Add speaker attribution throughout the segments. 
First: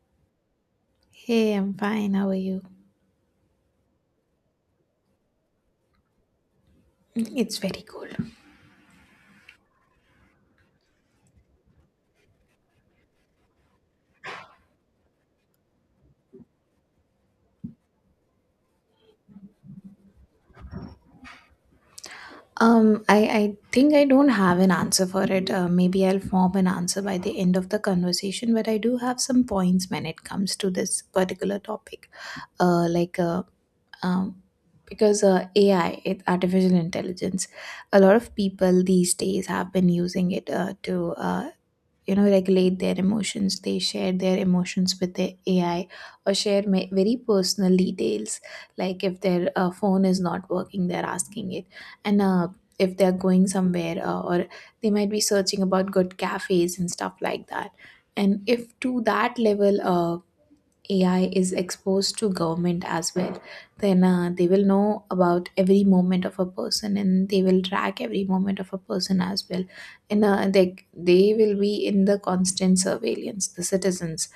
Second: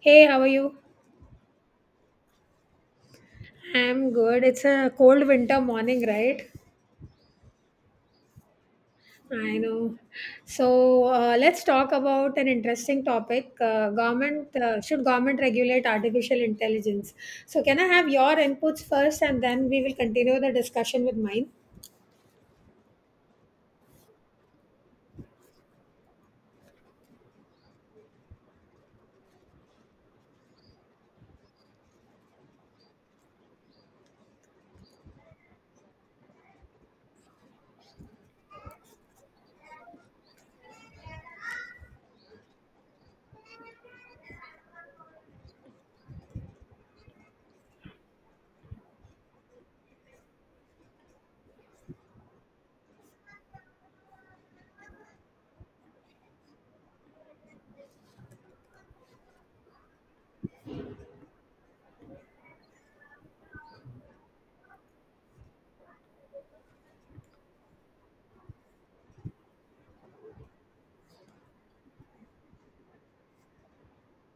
Speaker 1: Hey, how are you?
Speaker 2: Hey, I'm fine. How are you?
Speaker 1: I'm good. It's a cold winter morning, right?
Speaker 2: Mm, it's very cold.
Speaker 1: I know. So let's talk about an interesting topic. Government, should government regulate artificial intelligence? So can I have your inputs first, and then we will continue the discussion with mine?
Speaker 2: I think I don't have an answer for it. Maybe I'll form an answer by the end of the conversation, but I do have some points when it comes to this particular topic. Like, um, because AI, artificial intelligence, a lot of people these days have been using it to regulate their emotions. They share their emotions with the ai, or share very personal details, like if their phone is not working, they're asking it. And if they're going somewhere or they might be searching about good cafes and stuff like that, and if to that level, AI is exposed to government as well, then they will know about every moment of a person, and they will track every moment of a person as well. And they will be in the constant surveillance. The citizens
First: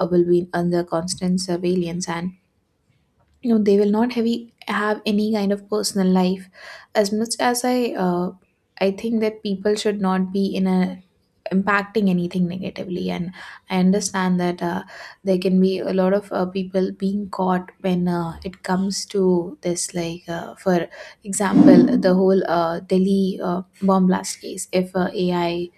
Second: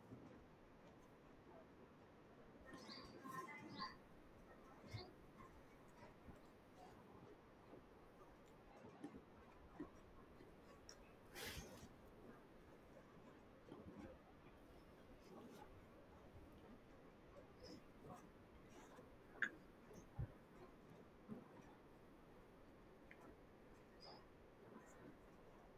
Speaker 2: uh, will be under constant surveillance, and you know they will not have any kind of personal life. As much as I think that people should not be in a, impacting anything negatively. And I understand that there can be a lot of people being caught when it comes to this, like for example, the whole Delhi bomb blast case. If ai,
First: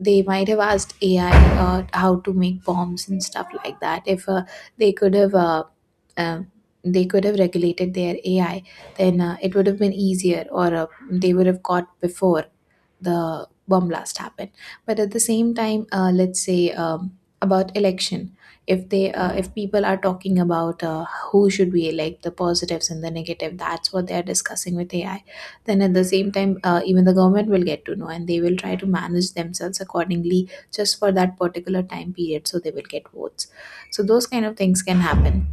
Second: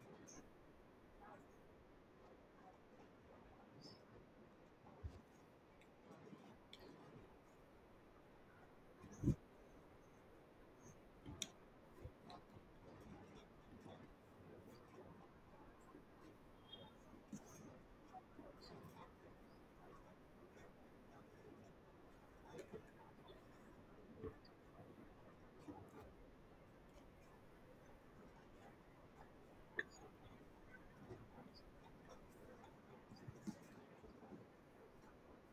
Speaker 2: they might have asked ai how to make bombs and stuff like that, if they could have uh, uh, they could have regulated their ai, then it would have been easier, or they would have caught before the bomb blast happened. But at the same time, let's say about election, if they if people are talking about who should we elect, the positives and the negative, that's what they are discussing with ai, then at the same time, even the government will get to know and they will try to manage themselves accordingly just for that particular time period, so they will get votes. So those kind of things can happen.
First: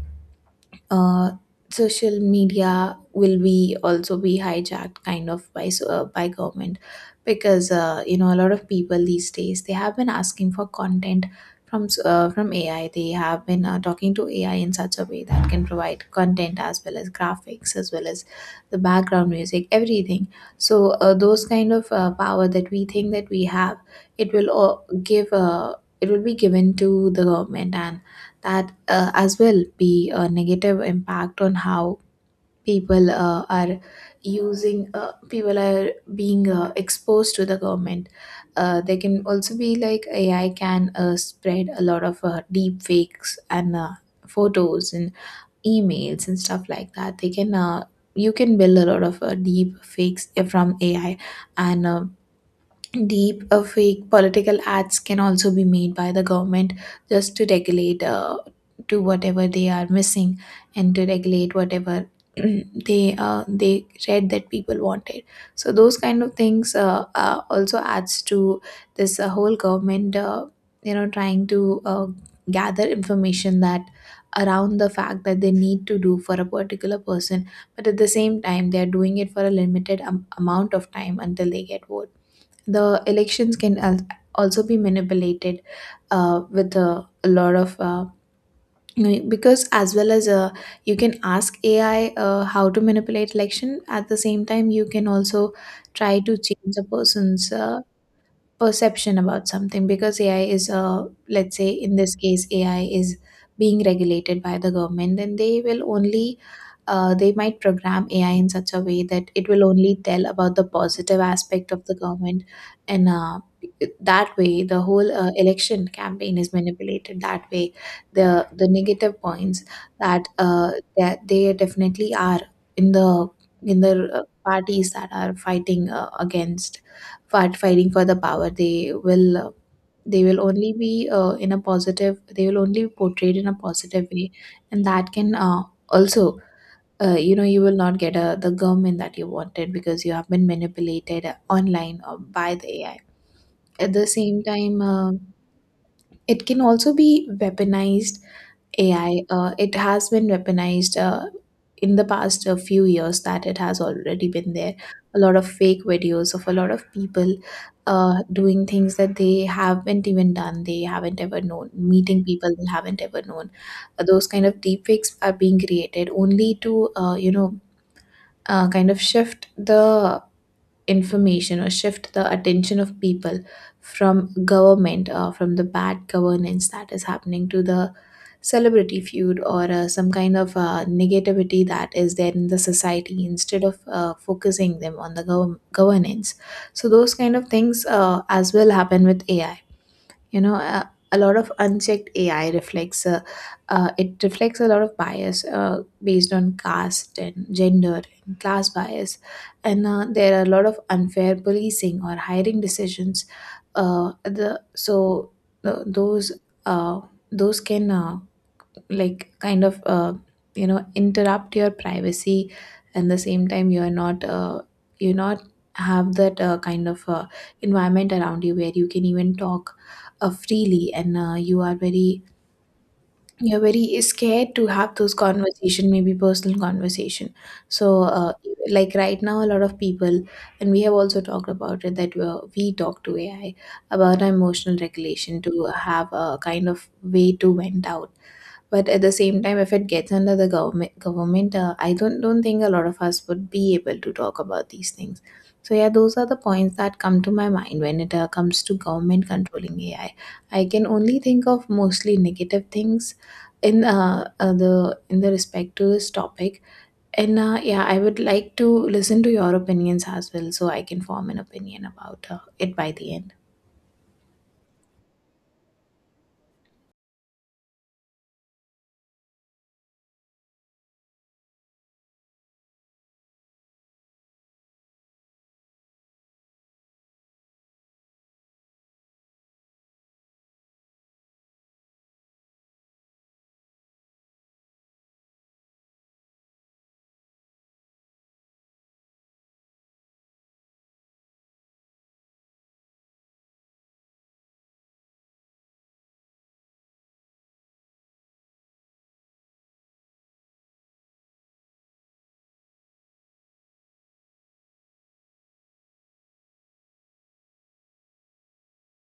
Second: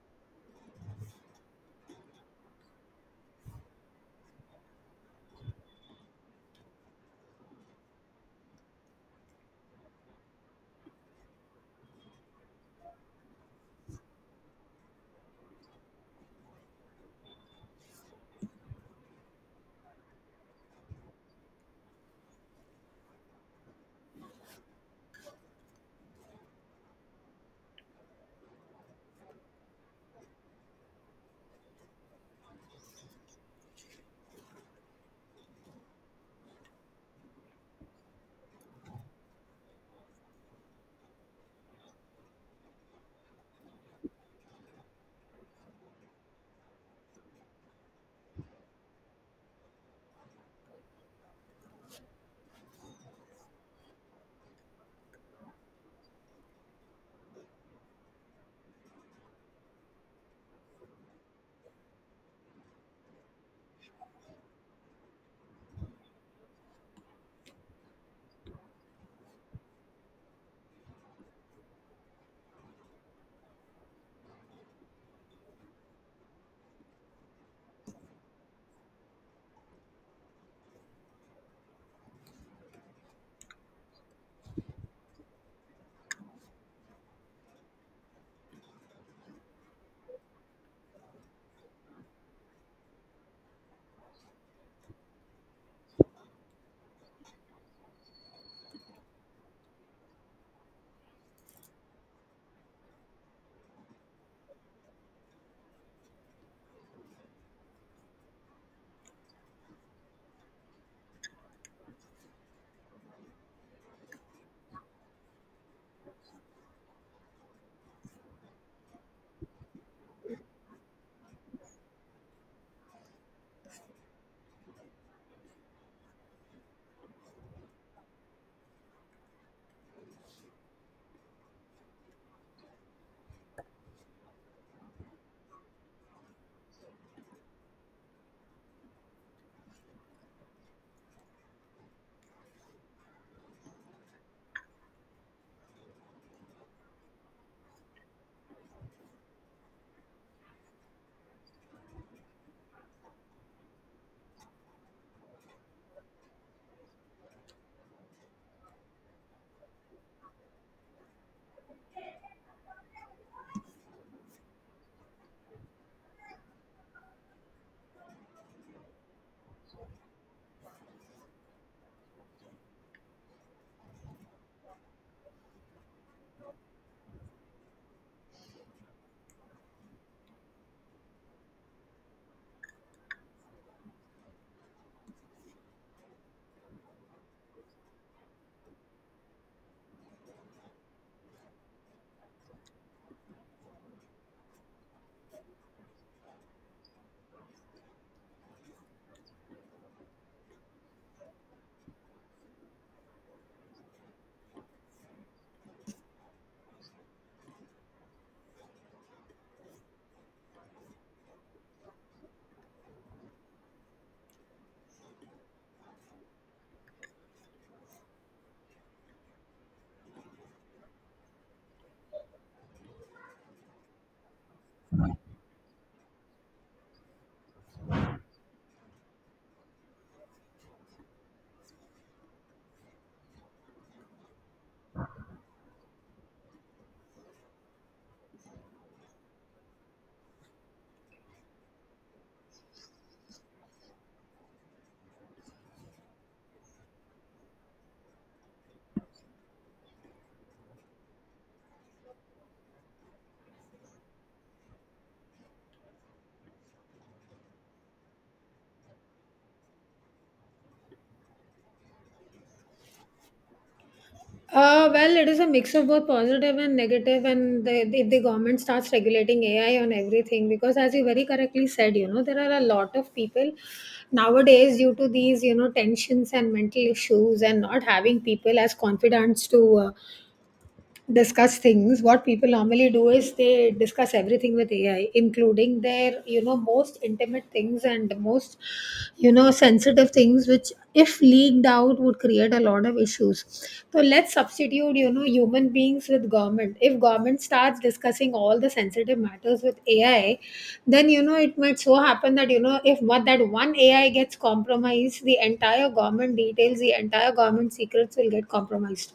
Speaker 2: uh, Social media will be also be hijacked kind of by government, because you know a lot of people these days they have been asking for content from AI. They have been talking to AI in such a way that can provide content as well as graphics as well as the background music, everything. So those kind of power that we think that we have, it will all give. It will be given to the government, and that as well be a negative impact on how people uh, are people are being exposed to the government. They can also be, like ai can spread a lot of deep fakes and photos and emails and stuff like that. They can you can build a lot of deep fakes from ai. And uh, deep uh, fake political ads can also be made by the government, just to regulate to whatever they are missing, and to regulate whatever they read that people wanted. So those kind of things also adds to this whole government, you know, trying to gather information that around the fact that they need to do for a particular person. But at the same time, they are doing it for a limited amount of time until they get vote. The elections can also be manipulated, with a lot of, you know, because as well as you can ask ai how to manipulate election. At the same time, you can also try to change a person's perception about something, because AI is let's say in this case AI is being regulated by the government, and they will only they might program AI in such a way that it will only tell about the positive aspect of the government. And that way the whole election campaign is manipulated. That way the negative points that they definitely are in the parties that are fighting against fight fighting for the power, they will, they will only be in a positive, they will only be portrayed in a positive way. And that can also, you know, you will not get the government that you wanted, because you have been manipulated online or by the ai. At the same time, it can also be weaponized. AI, it has been weaponized in the past few years, that it has already been there. A lot of fake videos of a lot of people doing things that they haven't even done, they haven't ever known, meeting people they haven't ever known. Those kind of deepfakes are being created only to, kind of shift the information or shift the attention of people from government or from the bad governance that is happening, to the celebrity feud or some kind of negativity that is there in the society, instead of focusing them on the governance. So those kind of things as well happen with ai. You know, a lot of unchecked ai reflects it reflects a lot of bias based on caste and gender and class bias. And there are a lot of unfair policing or hiring decisions. The so th- uh, those can like kind of uh, you know, interrupt your privacy. And the same time, you are not, you not have that kind of environment around you where you can even talk freely, and you are very you're very scared to have those conversation, maybe personal conversation. So like right now a lot of people, and we have also talked about it, that we talk to ai about our emotional regulation, to have a kind of way to vent out. But at the same time, if it gets under the government, I don't think a lot of us would be able to talk about these things. So yeah, those are the points that come to my mind when it comes to government controlling AI. I can only think of mostly negative things in the respect to this topic. And yeah, I would like to listen to your opinions as well, so I can form an opinion about it by the end.
Speaker 1: Well, it is a mix of both positive and negative, and if the government starts regulating AI on everything, because as you very correctly said, you know, there are a lot of people nowadays due to these, you know, tensions and mental issues and not having people as confidants to discuss things, what people normally do is they discuss everything with ai, including their, you know, most intimate things and most, you know, sensitive things which, if leaked out, would create a lot of issues. So let's substitute, you know, human beings with government. If government starts discussing all the sensitive matters with ai, then, you know, it might so happen that, you know, if what that one ai gets compromised, the entire government details, the entire government secrets will get compromised.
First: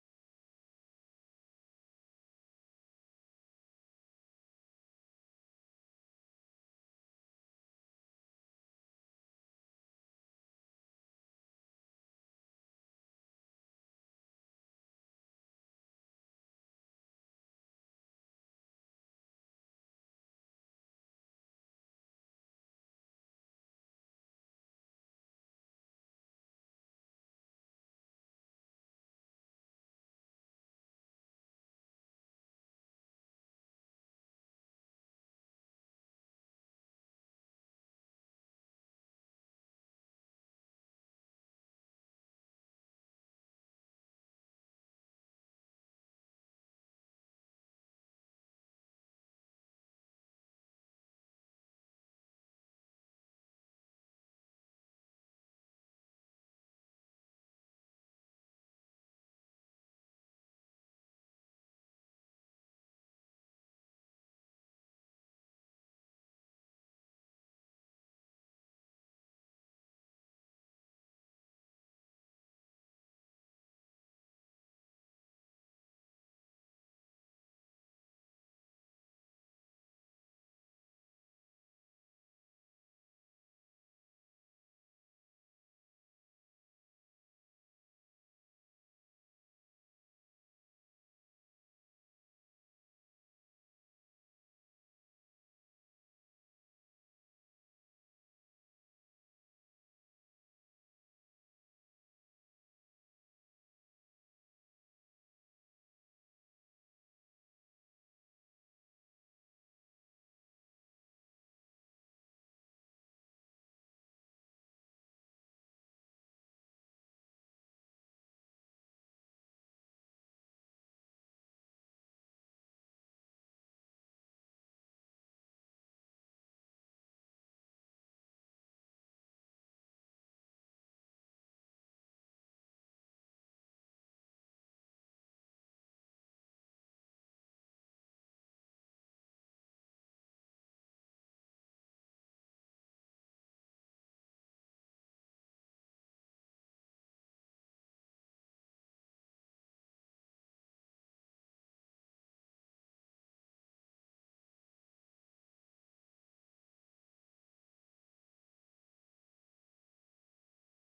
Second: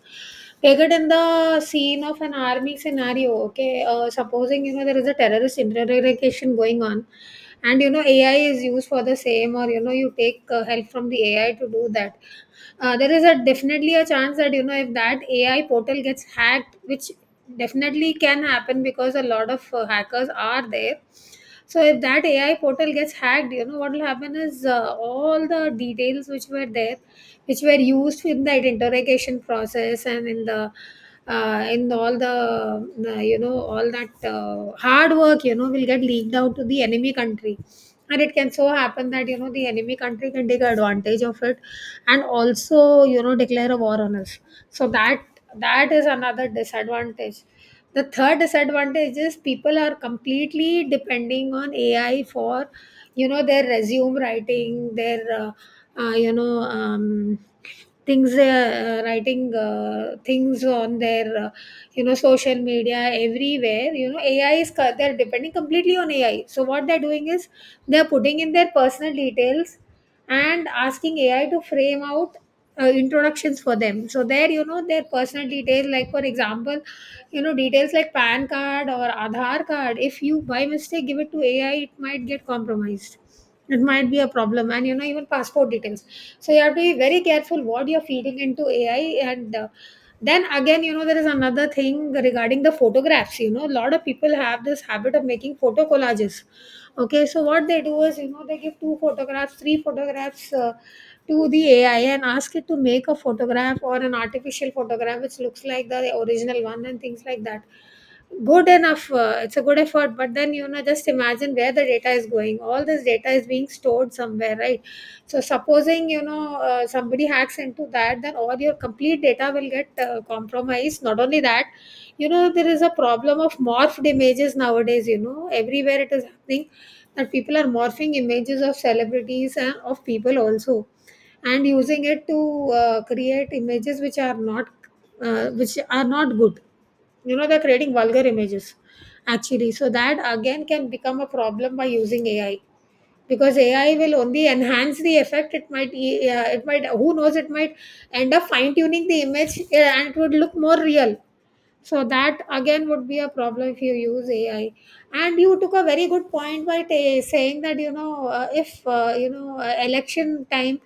Speaker 1: Take it in the scene of an army scenario, okay? Supposing, you know, there is a terrorist interrogation going on and, you know, AI is used for the same or, you know, you take help from the AI to do that. There is a definitely a chance that, you know, if that AI portal gets hacked, which definitely can happen because a lot of hackers are there. So if that AI portal gets hacked, you know what will happen is, all the details which were there, which were used in that interrogation process and in the in all the you know, all that hard work, you know, will get leaked out to the enemy country, and it can so happen that, you know, the enemy country can take advantage of it and also, you know, declare a war on us. So that is another disadvantage. The third disadvantage is people are completely depending on AI for, you know, their resume writing, their, uh, you know, um, things they are writing, things on their, you know, social media. Everywhere, you know, they're depending completely on ai. So what they're doing is they're putting in their personal details and asking AI to frame out introductions for them. So there, you know, their personal details, like, for example, you know, details like PAN card or Aadhaar card. If you by mistake give it to AI, it might get compromised. It might be a problem, and, you know, even passport details. So you have to be very careful what you're feeding into AI and. Then again, you know, there is another thing regarding the photographs. You know, a lot of people have this habit of making photo collages. Okay, so what they do is, you know, they give two photographs, three photographs, to the AI and ask it to make a photograph or an artificial photograph which looks like the original one and things like that. Good enough, it's a good effort, but then, you know, just imagine where the data is going. All this data is being stored somewhere, right? So, supposing, you know, somebody hacks into that, then all your complete data will get compromised. Not only that, you know, there is a problem of morphed images nowadays, you know, everywhere it is happening that people are morphing images of celebrities and of people also, and using it to create images which are not, which are not good. You know, they're creating vulgar images, actually. So that again can become a problem by using ai, because ai will only enhance the effect. It might it might, who knows, it might end up fine tuning the image, and it would look more real. So that again would be a problem if you use ai. And you took a very good point by ta saying that, you know, if you know, election time,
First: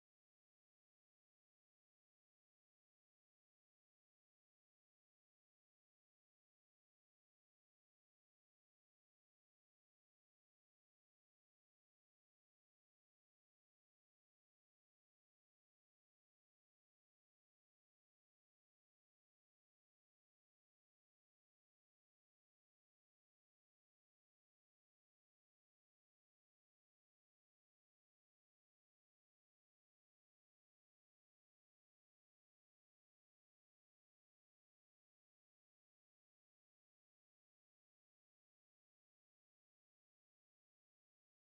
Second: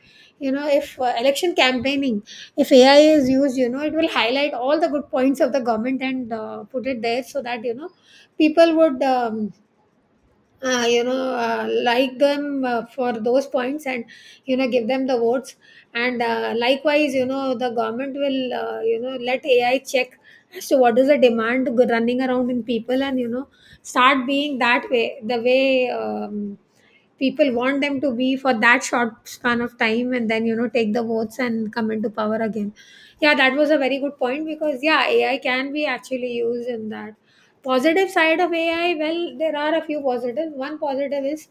Speaker 1: you know, if, election campaigning, if ai is used, you know, it will highlight all the good points of the government and, put it there, so that, you know, people would, you know, like them, for those points, and, you know, give them the votes. And, likewise, you know, the government will, you know, let ai check as to what is the demand running around in people, and, you know, start being that way, the way, people want them to be for that short span of time, and then, you know, take the votes and come into power again. Yeah, that was a very good point, because, yeah, ai can be actually used in that. Positive side of AI, well, there are a few positives. One positive is,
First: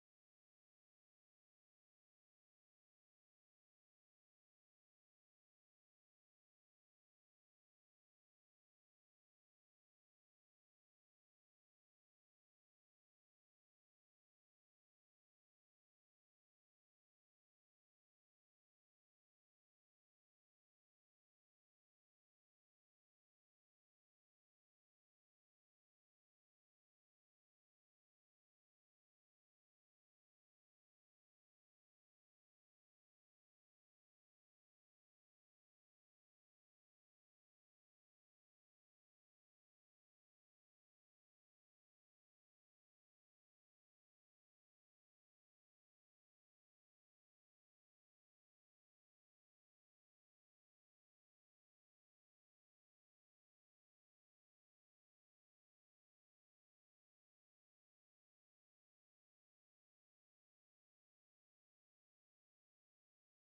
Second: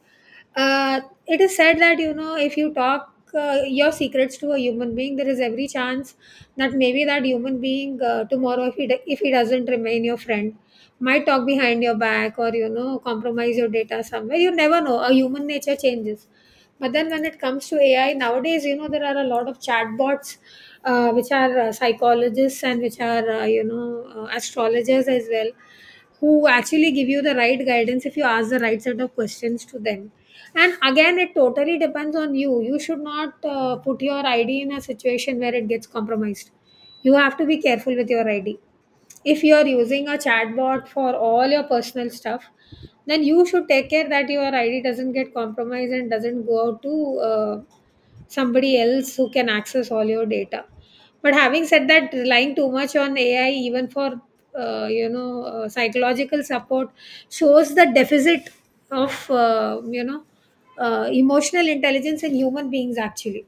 Speaker 1: uh, it is said that, you know, if you talk your secrets to a human being, there is every chance that maybe that human being, tomorrow, if he doesn't remain your friend, might talk behind your back or, you know, compromise your data somewhere. You never know. A human nature changes. But then when it comes to AI, nowadays, you know, there are a lot of chatbots which are psychologists and which are, you know, astrologers as well, who actually give you the right guidance if you ask the right set of questions to them. And again, it totally depends on you. You should not put your id in a situation where it gets compromised. You have to be careful with your id. If you are using a chatbot for all your personal stuff, then you should take care that your id doesn't get compromised and doesn't go out to somebody else who can access all your data. But having said that, relying too much on ai, even for you know, psychological support, shows the deficit of, you know, emotional intelligence in human beings, actually,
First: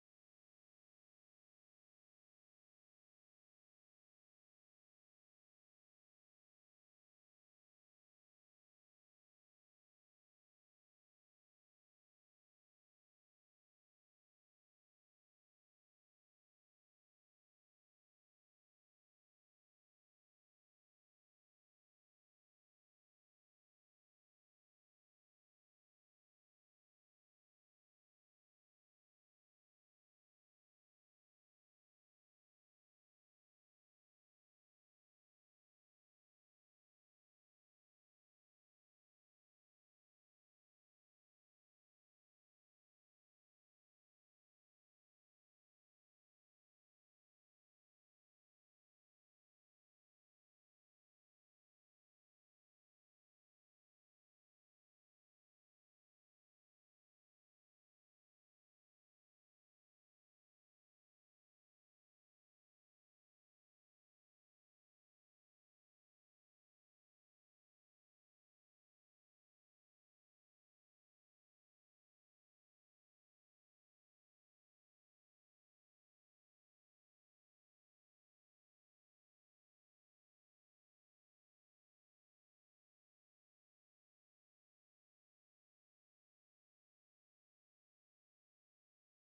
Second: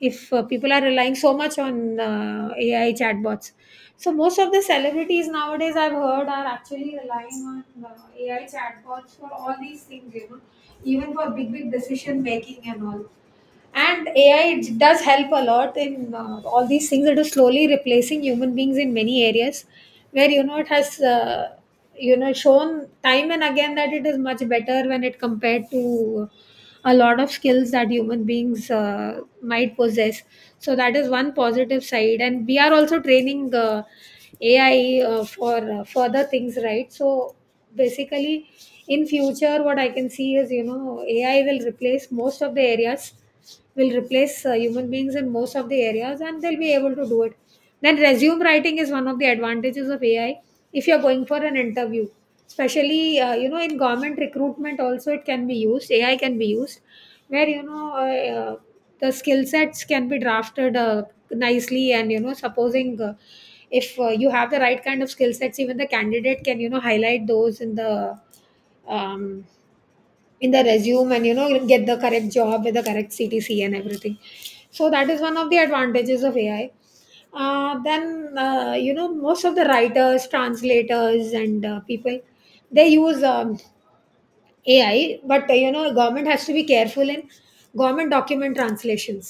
Speaker 1: if, people are relying so much on AI chatbots. So most of the celebrities nowadays I've heard are actually relying on AI chatbots for all these things, you know, even for big big decision making and all. And AI does help a lot in all these things. It is slowly replacing human beings in many areas, where, you know, it has, you know, shown time and again that it is much better when it compared to a lot of skills that human beings might possess. So that is one positive side, and we are also training, ai for further things, right? So basically, in future, what I can see is, you know, ai will replace most of the areas, will replace human beings in most of the areas, and they'll be able to do it. Then resume writing is one of the advantages of ai. If you're going for an interview, especially, you know, in government recruitment also, it can be used. Ai can be used where, you know, the skill sets can be drafted nicely, and, you know, supposing if you have the right kind of skill sets, even the candidate can, you know, highlight those in the, um, in the resume, and, you know, you'll get the correct job with the correct ctc and everything. So that is one of the advantages of ai. Then you know, most of the writers, translators and, people, they use, AI, but, you know, government has to be careful in government document translations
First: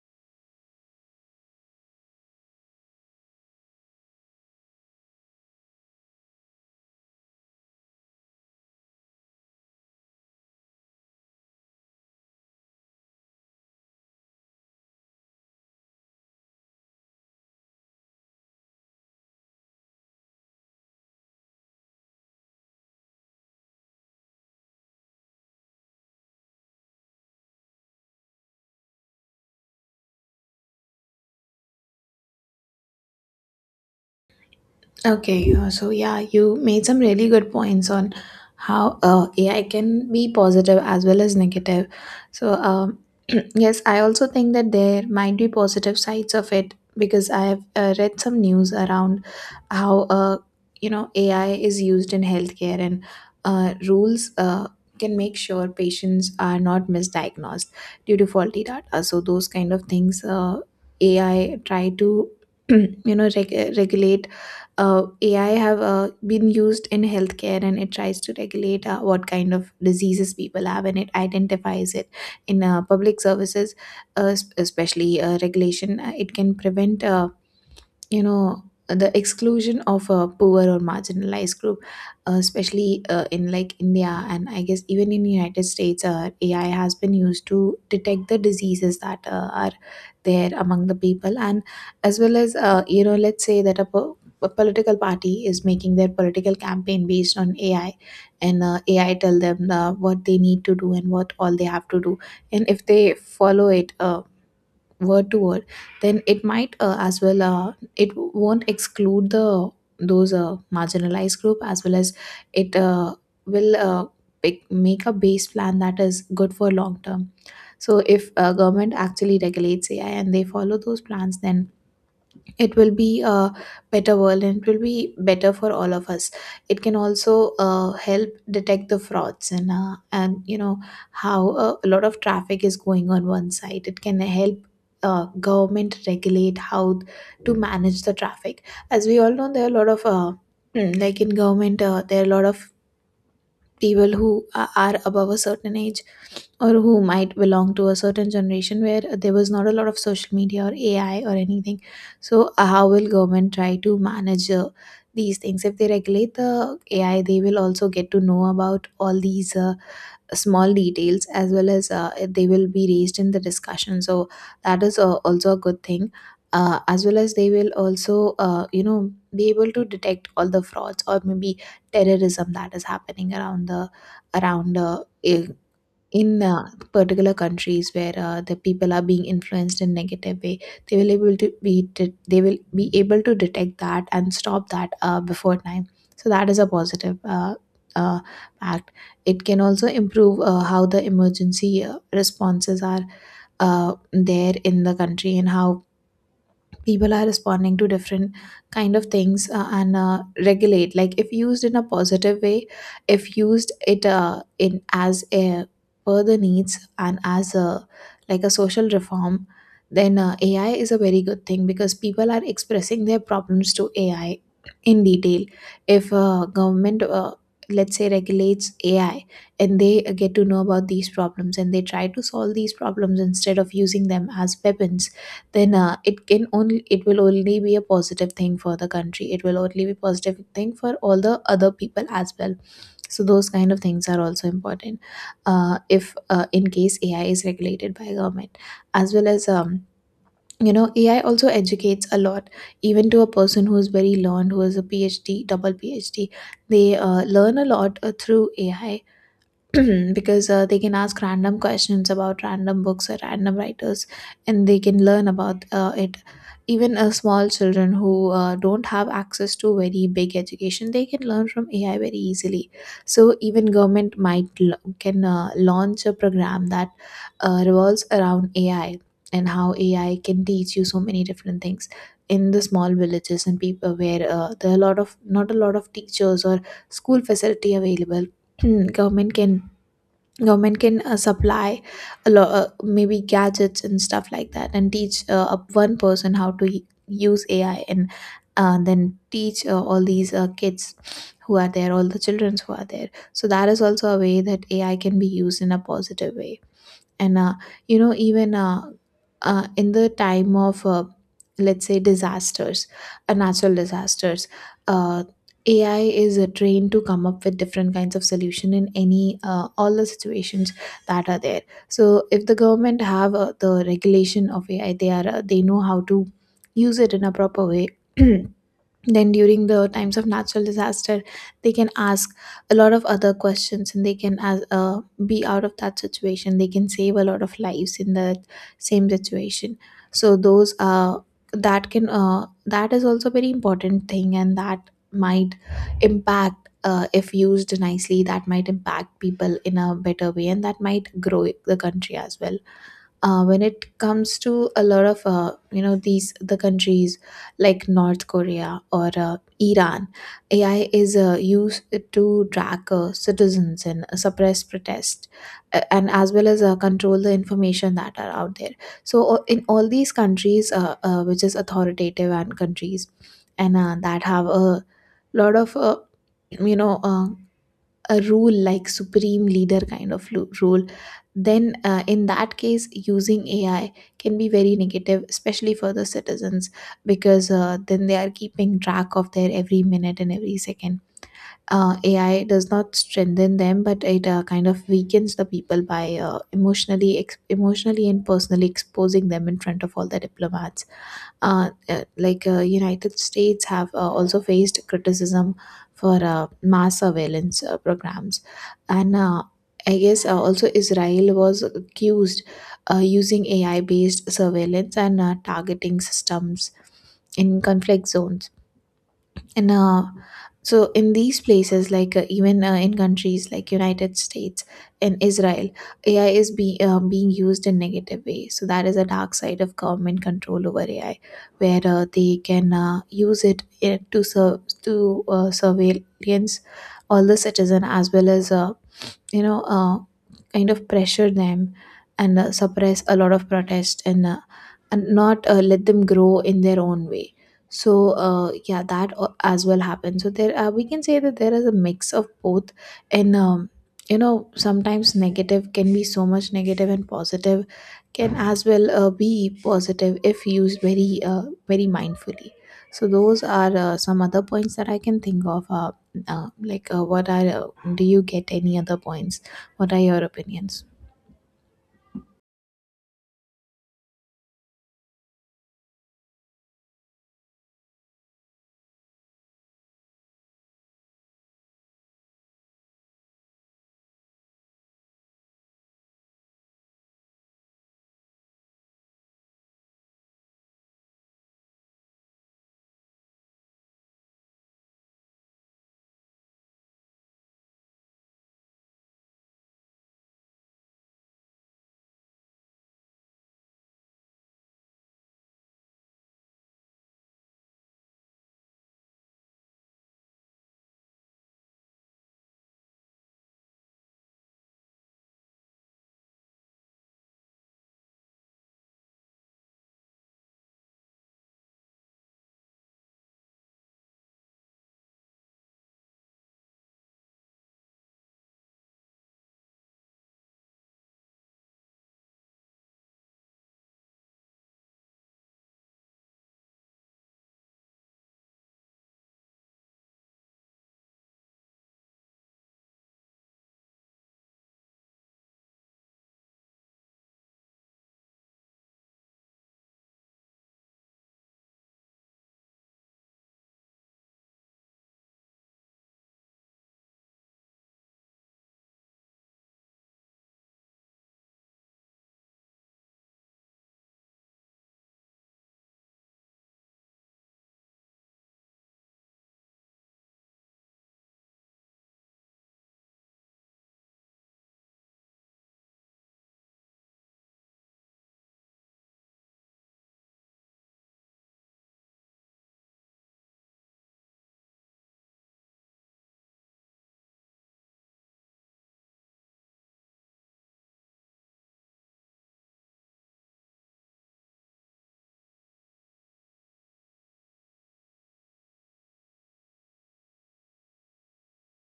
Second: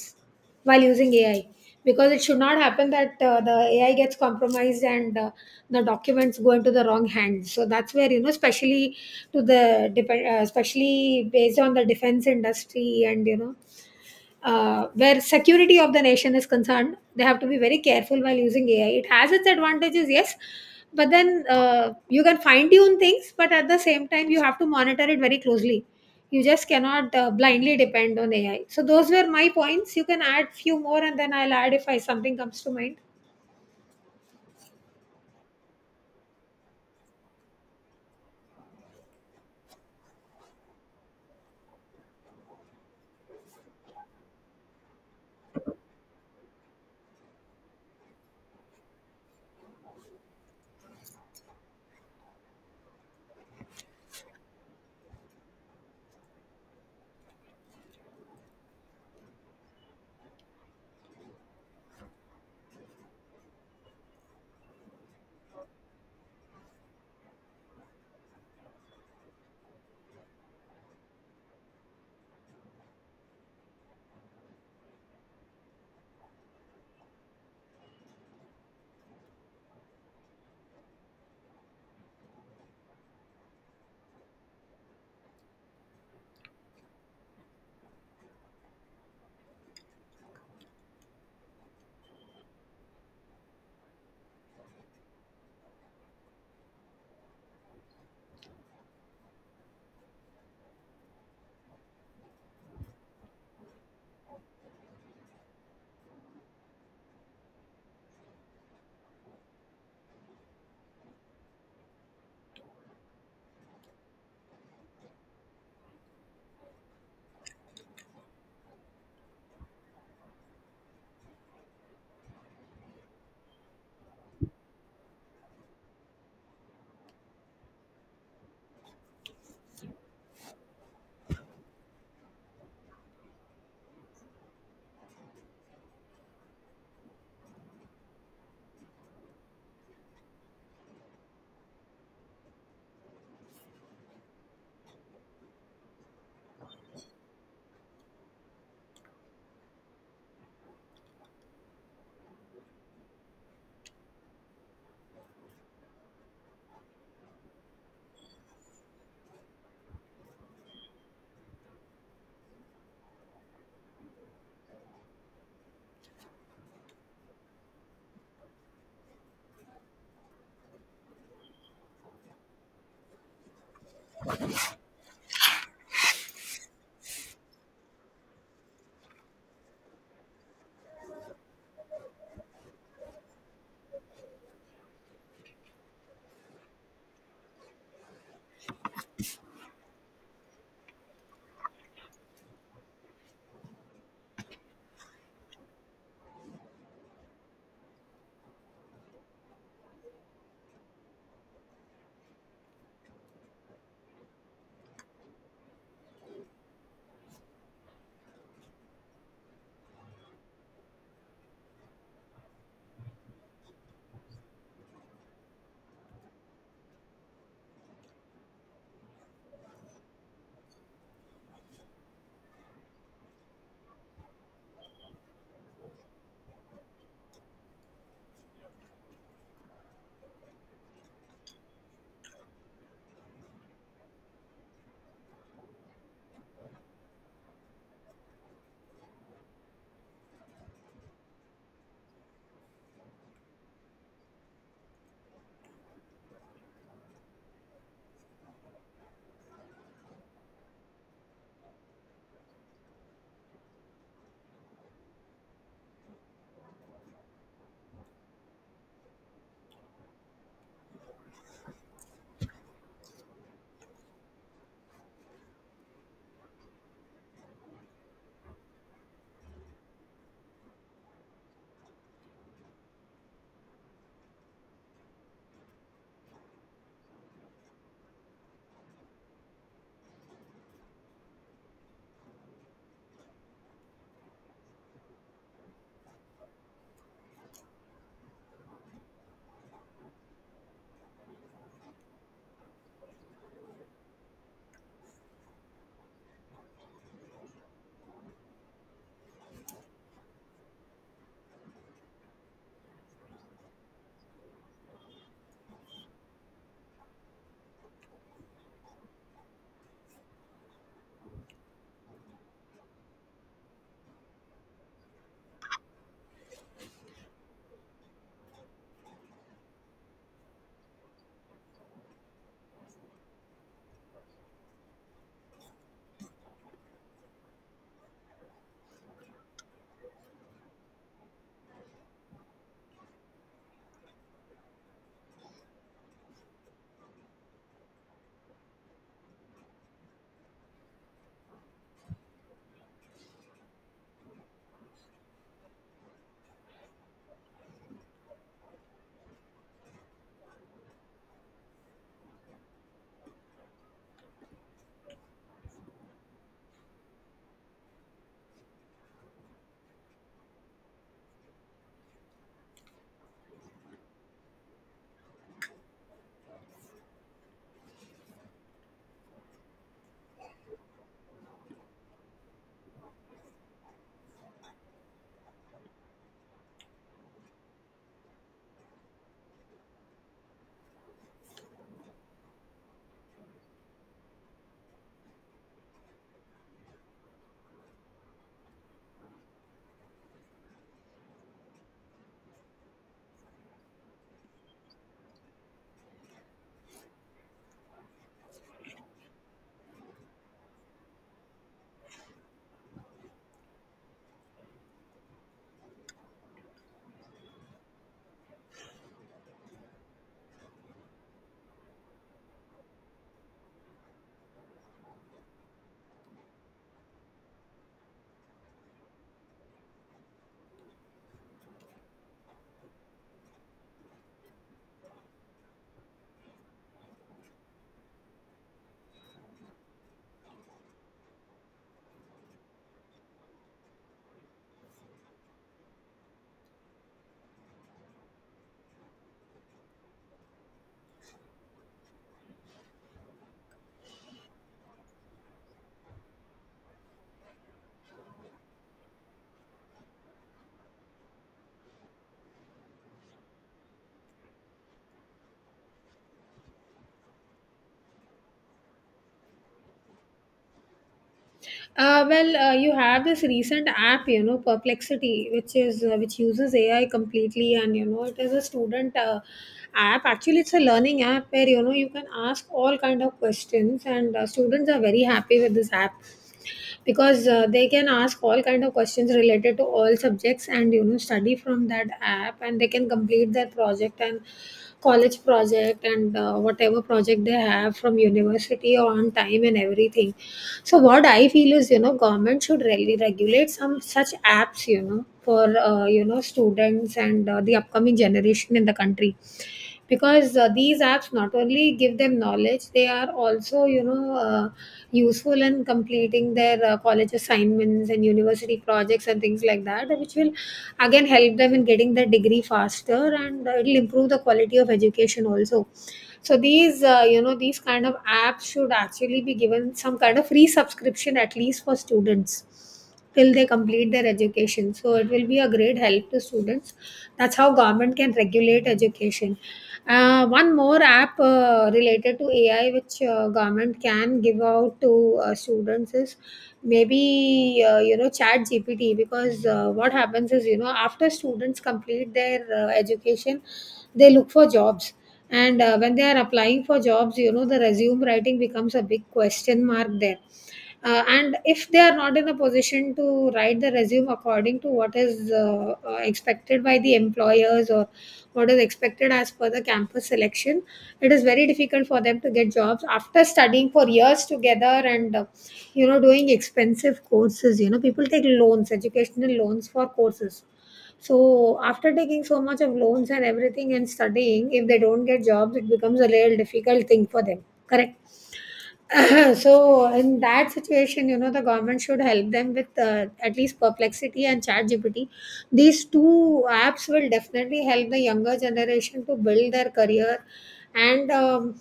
Speaker 1: while using AI, because it should not happen that, the AI gets compromised, and, the documents go into the wrong hands. So that's where, you know, especially especially based on the defense industry, and, you know, where security of the nation is concerned, they have to be very careful while using AI. It has its advantages, yes, but then, you can fine tune things, but at the same time, you have to monitor it very closely. You just cannot blindly depend on AI. So those were my points. You can add few more, and then I'll add if I something comes to mind.
Speaker 2: Okay, so yeah, you made some really good points on how AI can be positive as well as negative. So, yes, I also think that there might be positive sides of it, because I've read some news around how you know AI is used in healthcare, and rules can make sure patients are not misdiagnosed due to faulty data. So those kind of things, AI try to you know regulate, AI have been used in healthcare, and it tries to regulate what kind of diseases people have, and it identifies it. In public services, especially regulation, it can prevent you know the exclusion of a poor or marginalized group, especially in like India and I guess even in United States, ai has been used to detect the diseases that are there among the people. And as well as, you know, let's say that a political party is making their political campaign based on ai, and ai tell them what they need to do and what all they have to do. And if they follow it word to word, then it might as well, it won't exclude the those marginalized group. As well as it will pick, make a base plan that is good for long term. So if government actually regulates ai and they follow those plans, then it will be a better world, and it will be better for all of us. It can also help detect the frauds, and and you know, how a lot of traffic is going on one side, it can help government regulate how to manage the traffic. As we all know, there are a lot of like in government, there are a lot of people who are above a certain age, or who might belong to a certain generation where there was not a lot of social media or AI or anything. So, how will government try to manage these things? If they regulate the AI, they will also get to know about all these small details, as well as they will be raised in the discussion. So, that is also a good thing. As well as they will also, be able to detect all the frauds or maybe terrorism that is happening around the around eh, in particular countries where the people are being influenced in negative way, they will be able to detect that and stop that before time. So that is a positive uh, act. It can also improve how the emergency responses are there in the country, and how people are responding to different kind of things, and regulate, like if used in a positive way, if used it in as a per the needs and as a like a social reform. Then AI is a very good thing, because people are expressing their problems to AI in detail. If government, let's say, regulates AI and they get to know about these problems and they try to solve these problems instead of using them as weapons, then it will only be a positive thing for the country. It will only be positive thing for all the other people as well. So those kind of things are also important, if in case AI is regulated by government. As well as, AI also educates a lot, even to a person who is very learned, who is a PhD, double PhD. They learn a lot through AI. Because they can ask random questions about random books or random writers, and they can learn about it. Even small children who don't have access to very big education, they can learn from AI very easily. So even government can launch a program that revolves around AI and how AI can teach you so many different things in the small villages and people where there are a lot of not a lot of teachers or school facility available. Government can, government can supply a lot maybe gadgets and stuff like that, and teach up one person how to use AI, and then teach all these kids who are there, all the children who are there. So that is also a way that AI can be used in a positive way. And you know even in the time of, let's say, disasters, natural disasters, uh, AI is trained to come up with different kinds of solution in any all the situations that are there. So if the government have the regulation of AI, they know how to use it in a proper way. Then during the times of natural disaster, they can ask a lot of other questions, and they can as be out of that situation, they can save a lot of lives in that same situation. So those that can That is also very important thing, and that might impact, if used nicely, that might impact people in a better way, and that might grow the country as well. When it comes to a lot of, these the countries like North Korea or Iran, AI is used to track citizens and suppress protest, and as well as control the information that are out there. So in all these countries, which is authoritative and countries and that have a lot of, you know uh, a rule like supreme leader kind of rule, then in that case using AI can be very negative, especially for the citizens, because then they are keeping track of their every minute and every second. AI does not strengthen them, but it kind of weakens the people by emotionally and personally exposing them in front of all the diplomats. United States have also faced criticism for mass surveillance programs, and I guess also Israel was accused using AI-based surveillance and targeting systems in conflict zones. And uh, so in these places, like even in countries like United States and Israel, AI is being used in negative ways. So that is a dark side of government control over AI, where they can use it to surveillance all the citizen, as well as, you know uh, kind of pressure them, and suppress a lot of protest, and not let them grow in their own way. So yeah, as well happens. So there we can say that there is a mix of both. And sometimes negative can be so much negative, and positive can as well be positive, if used very very mindfully. So those are some other points that I can think of. Like, what are? Do you get any other points? What are your opinions?
Speaker 1: Well, you have this recent app, you know, Perplexity, which is which uses AI completely, and, you know, it is a student app. Actually, it's a learning app where you know you can ask all kind of questions, and students are very happy with this app because they can ask all kind of questions related to all subjects, and you know, study from that app, and they can complete their project and college project and whatever project they have from university on time and everything. So what I feel is, you know, government should really regulate some such apps, you know, for you know, students and the upcoming generation in the country, because these apps not only give them knowledge, they are also, you know, useful in completing their college assignments and university projects and things like that, which will again help them in getting their degree faster, and it'll improve the quality of education also. So these you know, these kind of apps should actually be given some kind of free subscription, at least for students, till they complete their education, so it will be a great help to students. That's how government can regulate education. One more app related to ai which government can give out to students is maybe you know, chat gpt, because what happens is, you know, after students complete their education, they look for jobs. And when they are applying for jobs, you know, the resume writing becomes a big question mark there. And if they are not in a position to write the resume according to what is expected by the employers, or what is expected as per the campus selection, it is very difficult for them to get jobs after studying for years together, and you know, doing expensive courses. You know, people take loans, educational loans for courses, so after taking so much of loans and everything and studying, if they don't get jobs, it becomes a real difficult thing for them, correct? So in that situation, you know, the government should help them with at least perplexity and ChatGPT. These two apps will definitely help the younger generation to build their career. And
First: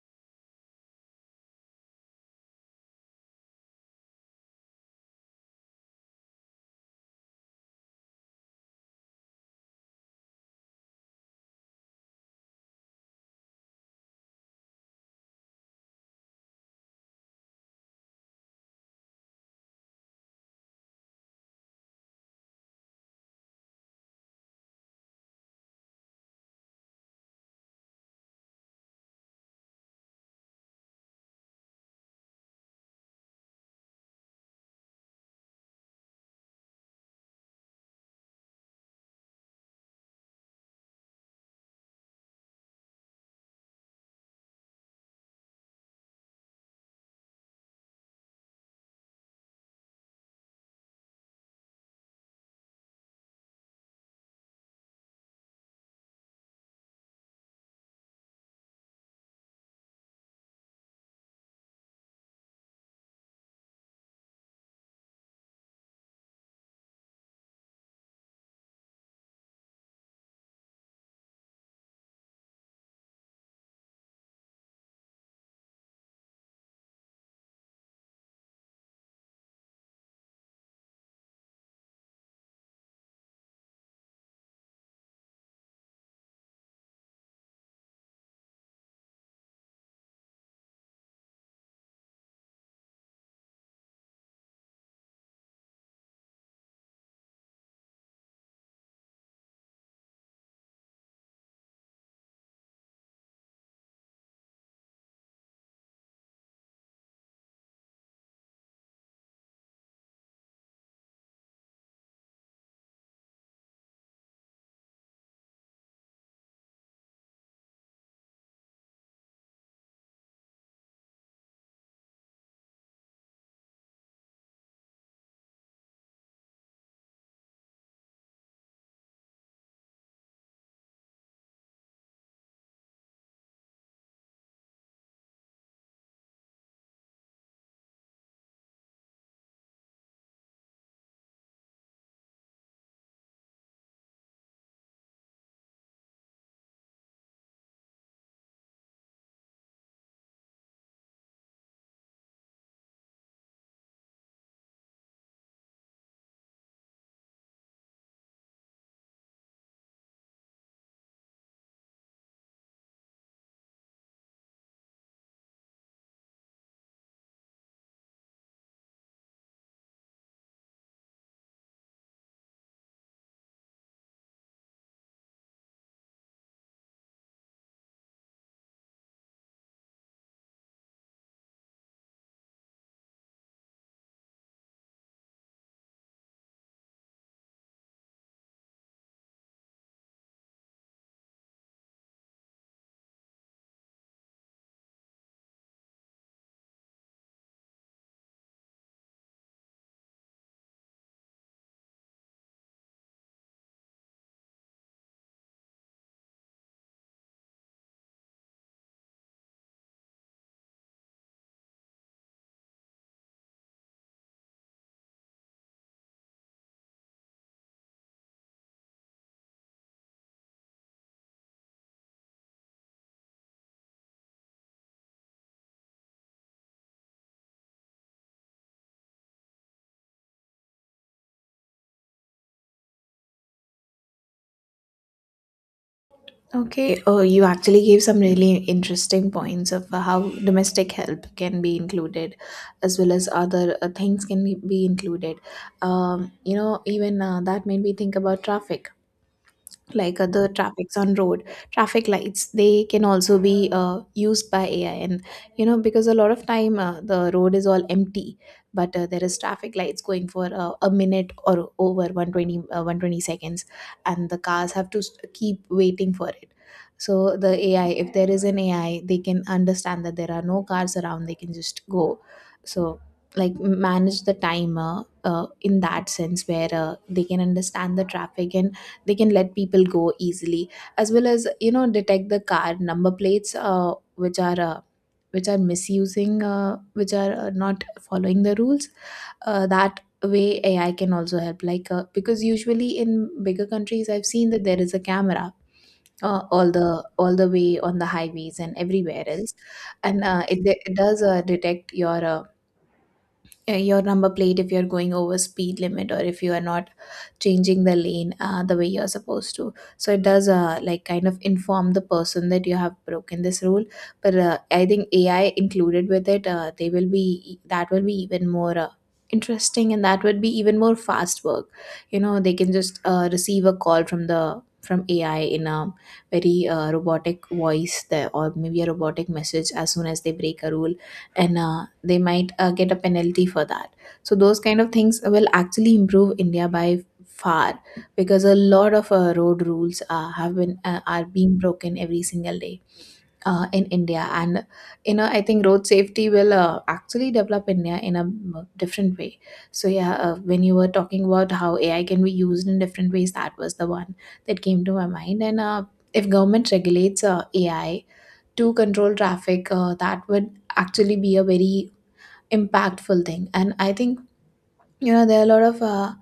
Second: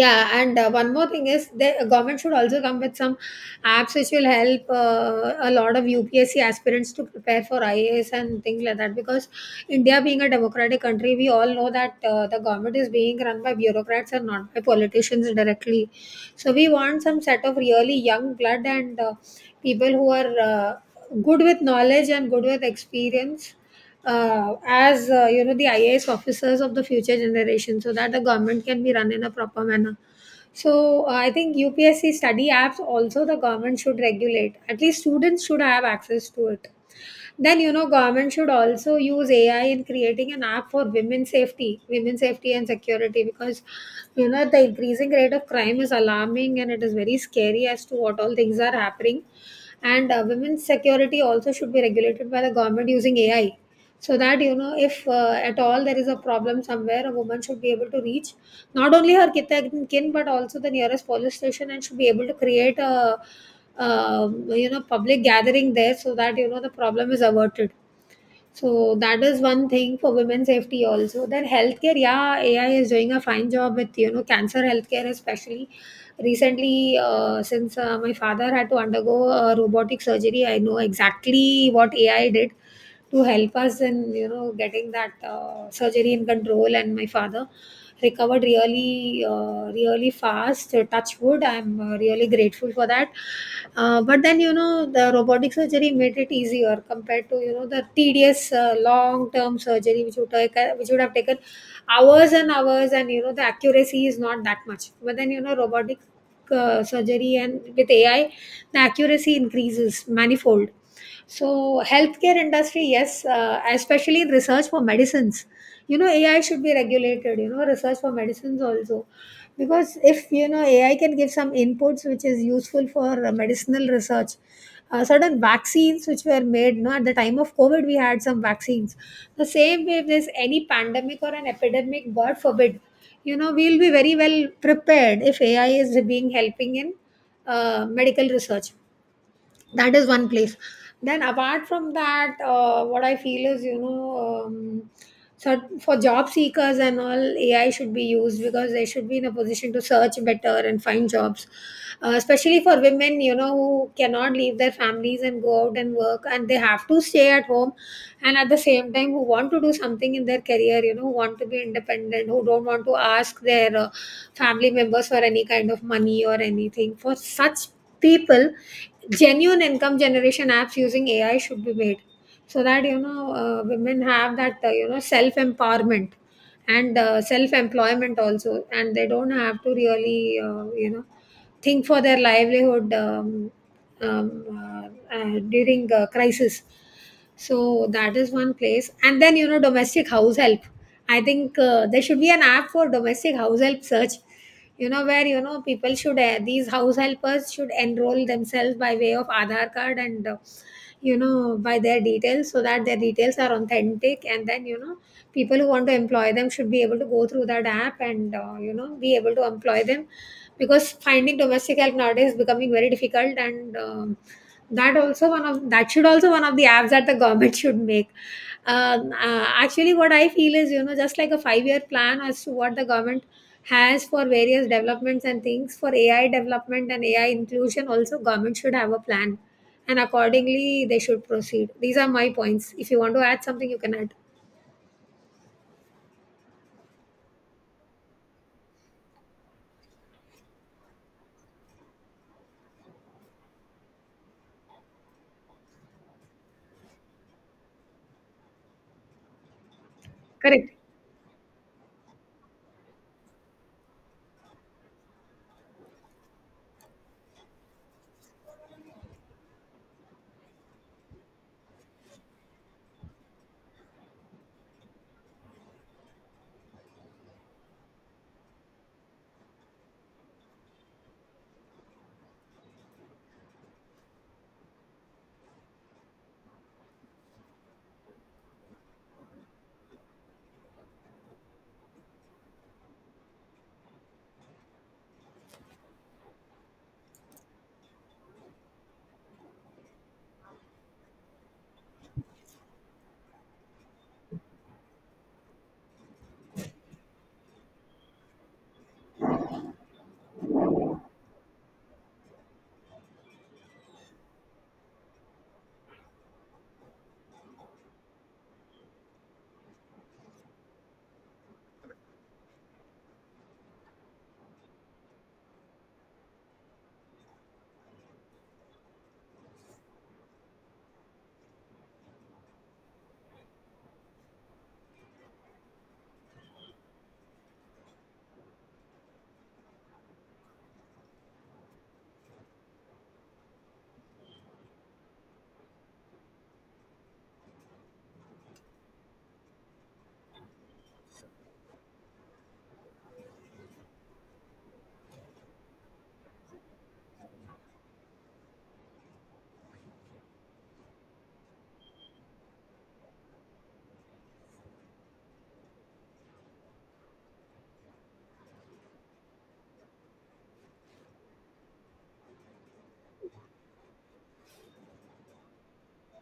Speaker 1: Yeah, and one more thing is the government should also come with some apps which will help a lot of UPSC aspirants to prepare for ias race and things like that, because india being a democratic country, we all know that the government is being run by bureaucrats and not by politicians directly. So we want some set of really young blood, and people who are good with knowledge and good with experience, as you know, the ias officers of the future generation, so that the government can be run in a proper manner. So I think UPSC study apps also the government should regulate. At least students should have access to it. Then, you know, government should also use AI in creating an app for women's safety and security, because you know, the increasing rate of crime is alarming and it is very scary as to what all things are happening. And women's security also should be regulated by the government using AI, so that you know, if at all there is a problem somewhere, a woman should be able to reach not only her kith and kin but also the nearest police station, and should be able to create a you know, public gathering there, so that you know, the problem is averted. So that is one thing for women's safety also. Then healthcare, yeah, AI is doing a fine job with, you know, cancer healthcare especially. Recently, since my father had to undergo robotic surgery, I know exactly what AI did to help us in, you know, getting that surgery in control, and my father recovered really really fast, touch wood, I'm really grateful for that. But then, you know, the robotic surgery made it easier compared to, you know, the tedious long term surgery which would take which would have taken hours and hours, and you know, the accuracy is not that much. But then, you know, robotic surgery and with ai, the accuracy increases manifold. So healthcare industry, yes, especially in research for medicines, you know, ai should be regulated, you know, research for medicines also. Because if you know, ai can give some inputs which is useful for medicinal research. Certain vaccines which were made, no, at the time of covid we had some vaccines. The same way, if there's any pandemic or an epidemic, god forbid, you know, we'll be very well prepared if ai is being helping in medical research. That is one place. Then apart from that, what I feel is, you know, so for job seekers and all, ai should be used, because they should be in a position to search better and find jobs. Especially for women, you know, who cannot leave their families and go out and work and they have to stay at home, and at the same time who want to do something in their career, you know, who want to be independent, who don't want to ask their family members for any kind of money or anything. For such people, genuine income generation apps using AI should be made, so that you know women have that you know, self empowerment and self employment also, and they don't have to really you know, think for their livelihood, during crisis. So that is one place. And then you know, domestic house help, I think there should be an app for domestic house help search, you know, where you know, people should these house helpers should enroll themselves by way of Aadhaar card, and you know, by their details, so that their details are authentic, and then you know, people who want to employ them should be able to go through that app and you know, be able to employ them, because finding domestic help nowadays is becoming very difficult. And That also one of that should also one of the apps that the government should make. Actually, what I feel is, you know, just like a 5 year plan as to what the government has for various developments and things, for ai development and ai inclusion also, government should have a plan, and accordingly they should proceed. These are my points. If you want to add something, you can add.
Speaker 2: Okay. Oh, you actually gave some really interesting points of how domestic help can be included, as well as other things can be included. You know, even that made me think about traffic, like the
Speaker 1: Correct.
Speaker 2: traffics on road, traffic lights. They can also be used by AI. And you know, because a lot of time the road is all empty, but there is traffic lights going for a minute or over 120, 120 seconds, and the cars have to keep waiting for it. So the AI, if there is an AI, they can understand that there are no cars around, they can just go. So like manage the timer in that sense, where they can understand the traffic and they can let people go easily. As well as, you know, detect the car number plates, which are misusing, which are not following the rules. That way AI can also help, because usually in bigger countries I've seen that there is a camera uh, all the all the way on the highways and everywhere else. And it does detect your, your number plate if you're going over speed limit, or if you are not changing the lane the way you're supposed to. So it does, like, kind of inform the person that you have broken this rule. But I think AI included with it, they will be e, that will be even more interesting, and that would be even more fast work. You know, they can just receive a call from the from AI in a very robotic voice there, or maybe a robotic message, as soon as they break a rule, and they might get a penalty for that. So those kind of things will actually improve India by far, because a lot of road rules have been are being broken every single day in India, and you know, I think road safety will actually develop India in a different way. So yeah, when you were talking about how AI can be used in different ways, that was the one that came to my mind. And if government regulates AI to control traffic, that would actually be a very impactful thing. And I think you know there are a lot of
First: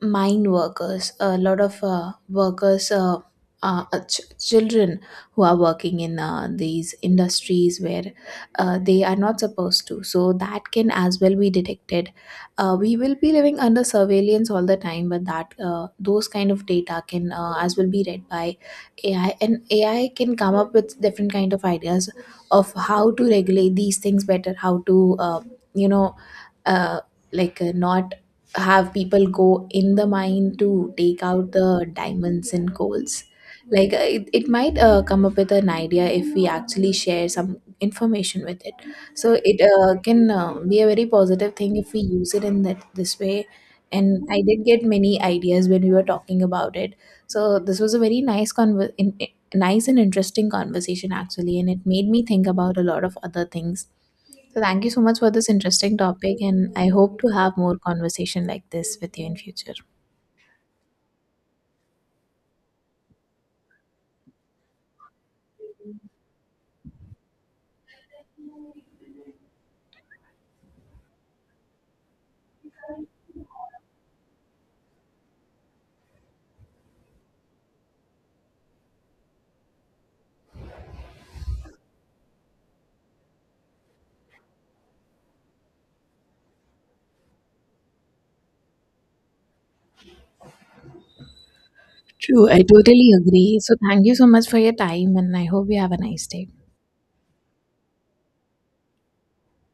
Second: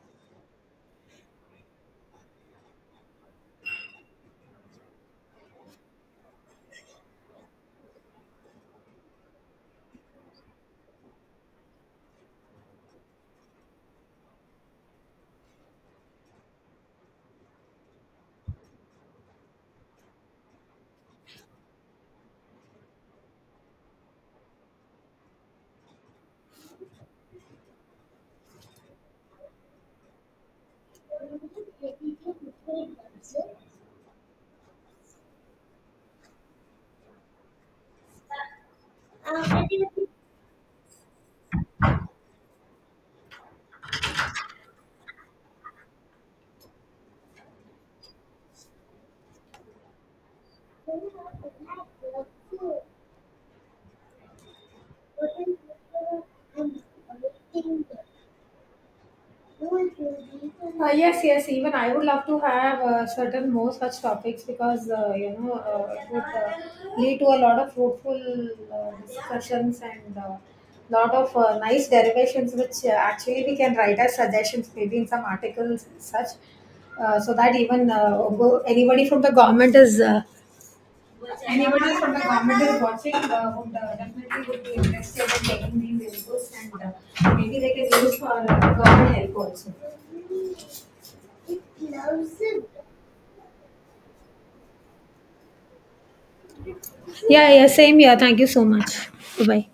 Speaker 2: mine workers, a lot of workers, children who are working in these industries where they are not supposed to, so that can as well be detected. We will be living under surveillance all the time, but that those kind of data can as well be read by AI, and AI can come up with different kind of ideas of how to regulate these things better, how to, you know uh, not have people go in the mine to take out the diamonds and coals. It might come up with an idea if we actually share some information with it. So it can be a very positive thing if we use it in that this way. And I did get many ideas when we were talking about it. So this was a very nice and interesting conversation actually, and it made me think about a lot of other things. So thank you so much for this interesting topic, and I hope to have more conversation like this with you in future.
Speaker 1: Yes, yes. Even I would love to have certain more such topics, because you know it would lead to a lot of fruitful discussions, and lot of nice derivations, which actually we can write as suggestions, maybe in some articles and such, so that even anybody from the government is anybody from the government is watching would definitely would be interested in taking these inputs, and maybe they can use for government help also.
Speaker 2: True, I totally agree. So thank you so much for your time, and I hope you have a nice day.
Speaker 1: Yeah, yeah, same here. Thank you so much. Bye bye.